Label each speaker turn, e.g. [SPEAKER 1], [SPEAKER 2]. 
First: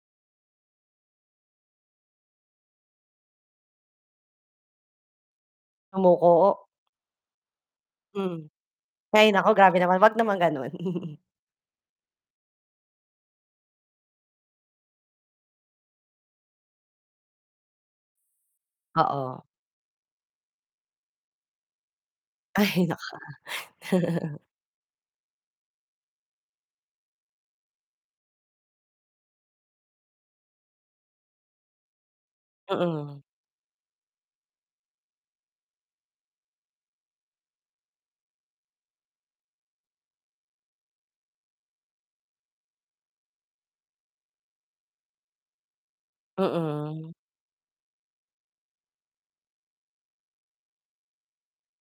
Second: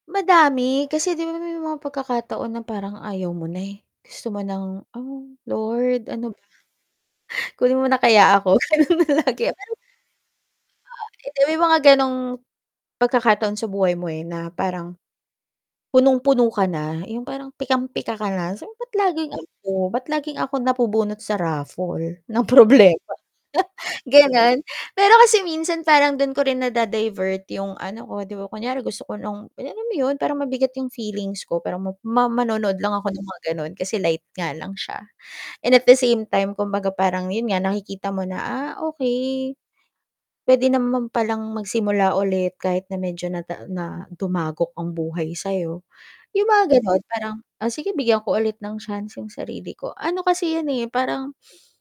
[SPEAKER 1] Madami, kasi 'di ba may mga pagkakataon na parang ayaw mo na, eh. Gusto mo ng, "Oh, Lord! Ano ba?"
[SPEAKER 2] Sumuko.
[SPEAKER 1] Kunin mo na kaya
[SPEAKER 2] Hmm,
[SPEAKER 1] ako ganun
[SPEAKER 2] hay
[SPEAKER 1] lagi,
[SPEAKER 2] nako,
[SPEAKER 1] pero
[SPEAKER 2] grabe naman. 'wag naman gano'n.
[SPEAKER 1] ah, hindi, may mga ganong pagkakataon sa buhay mo, eh, na parang punong-puno ka na, yung parang pikam-pika ka na, sabi mo, bat
[SPEAKER 2] Ay nako.
[SPEAKER 1] laging
[SPEAKER 2] Oo.
[SPEAKER 1] ako, ba't laging ako napubunot sa raffle ng
[SPEAKER 2] Ay
[SPEAKER 1] problema.
[SPEAKER 2] nako.
[SPEAKER 1] ganon pero kasi minsan parang dun ko rin na-da-divert yung ano ko, di ba, kunyari gusto ko ng alam mo yun, parang mabigat yung feelings ko. Parang ma ma manonood lang ako
[SPEAKER 2] Mm.
[SPEAKER 1] ng mga ganon kasi light nga lang siya, and at the same time kumbaga parang yun nga nakikita mo na, ah, okey. Pwede naman palang magsimula ulit, kahit na medyo na na dumagok ang buhay sa'yo, yung mga ganun
[SPEAKER 2] Mm.
[SPEAKER 1] parang, ah, sige bigyan ko ulit ng chance yung sarili ko ano kasi yun, eh, parang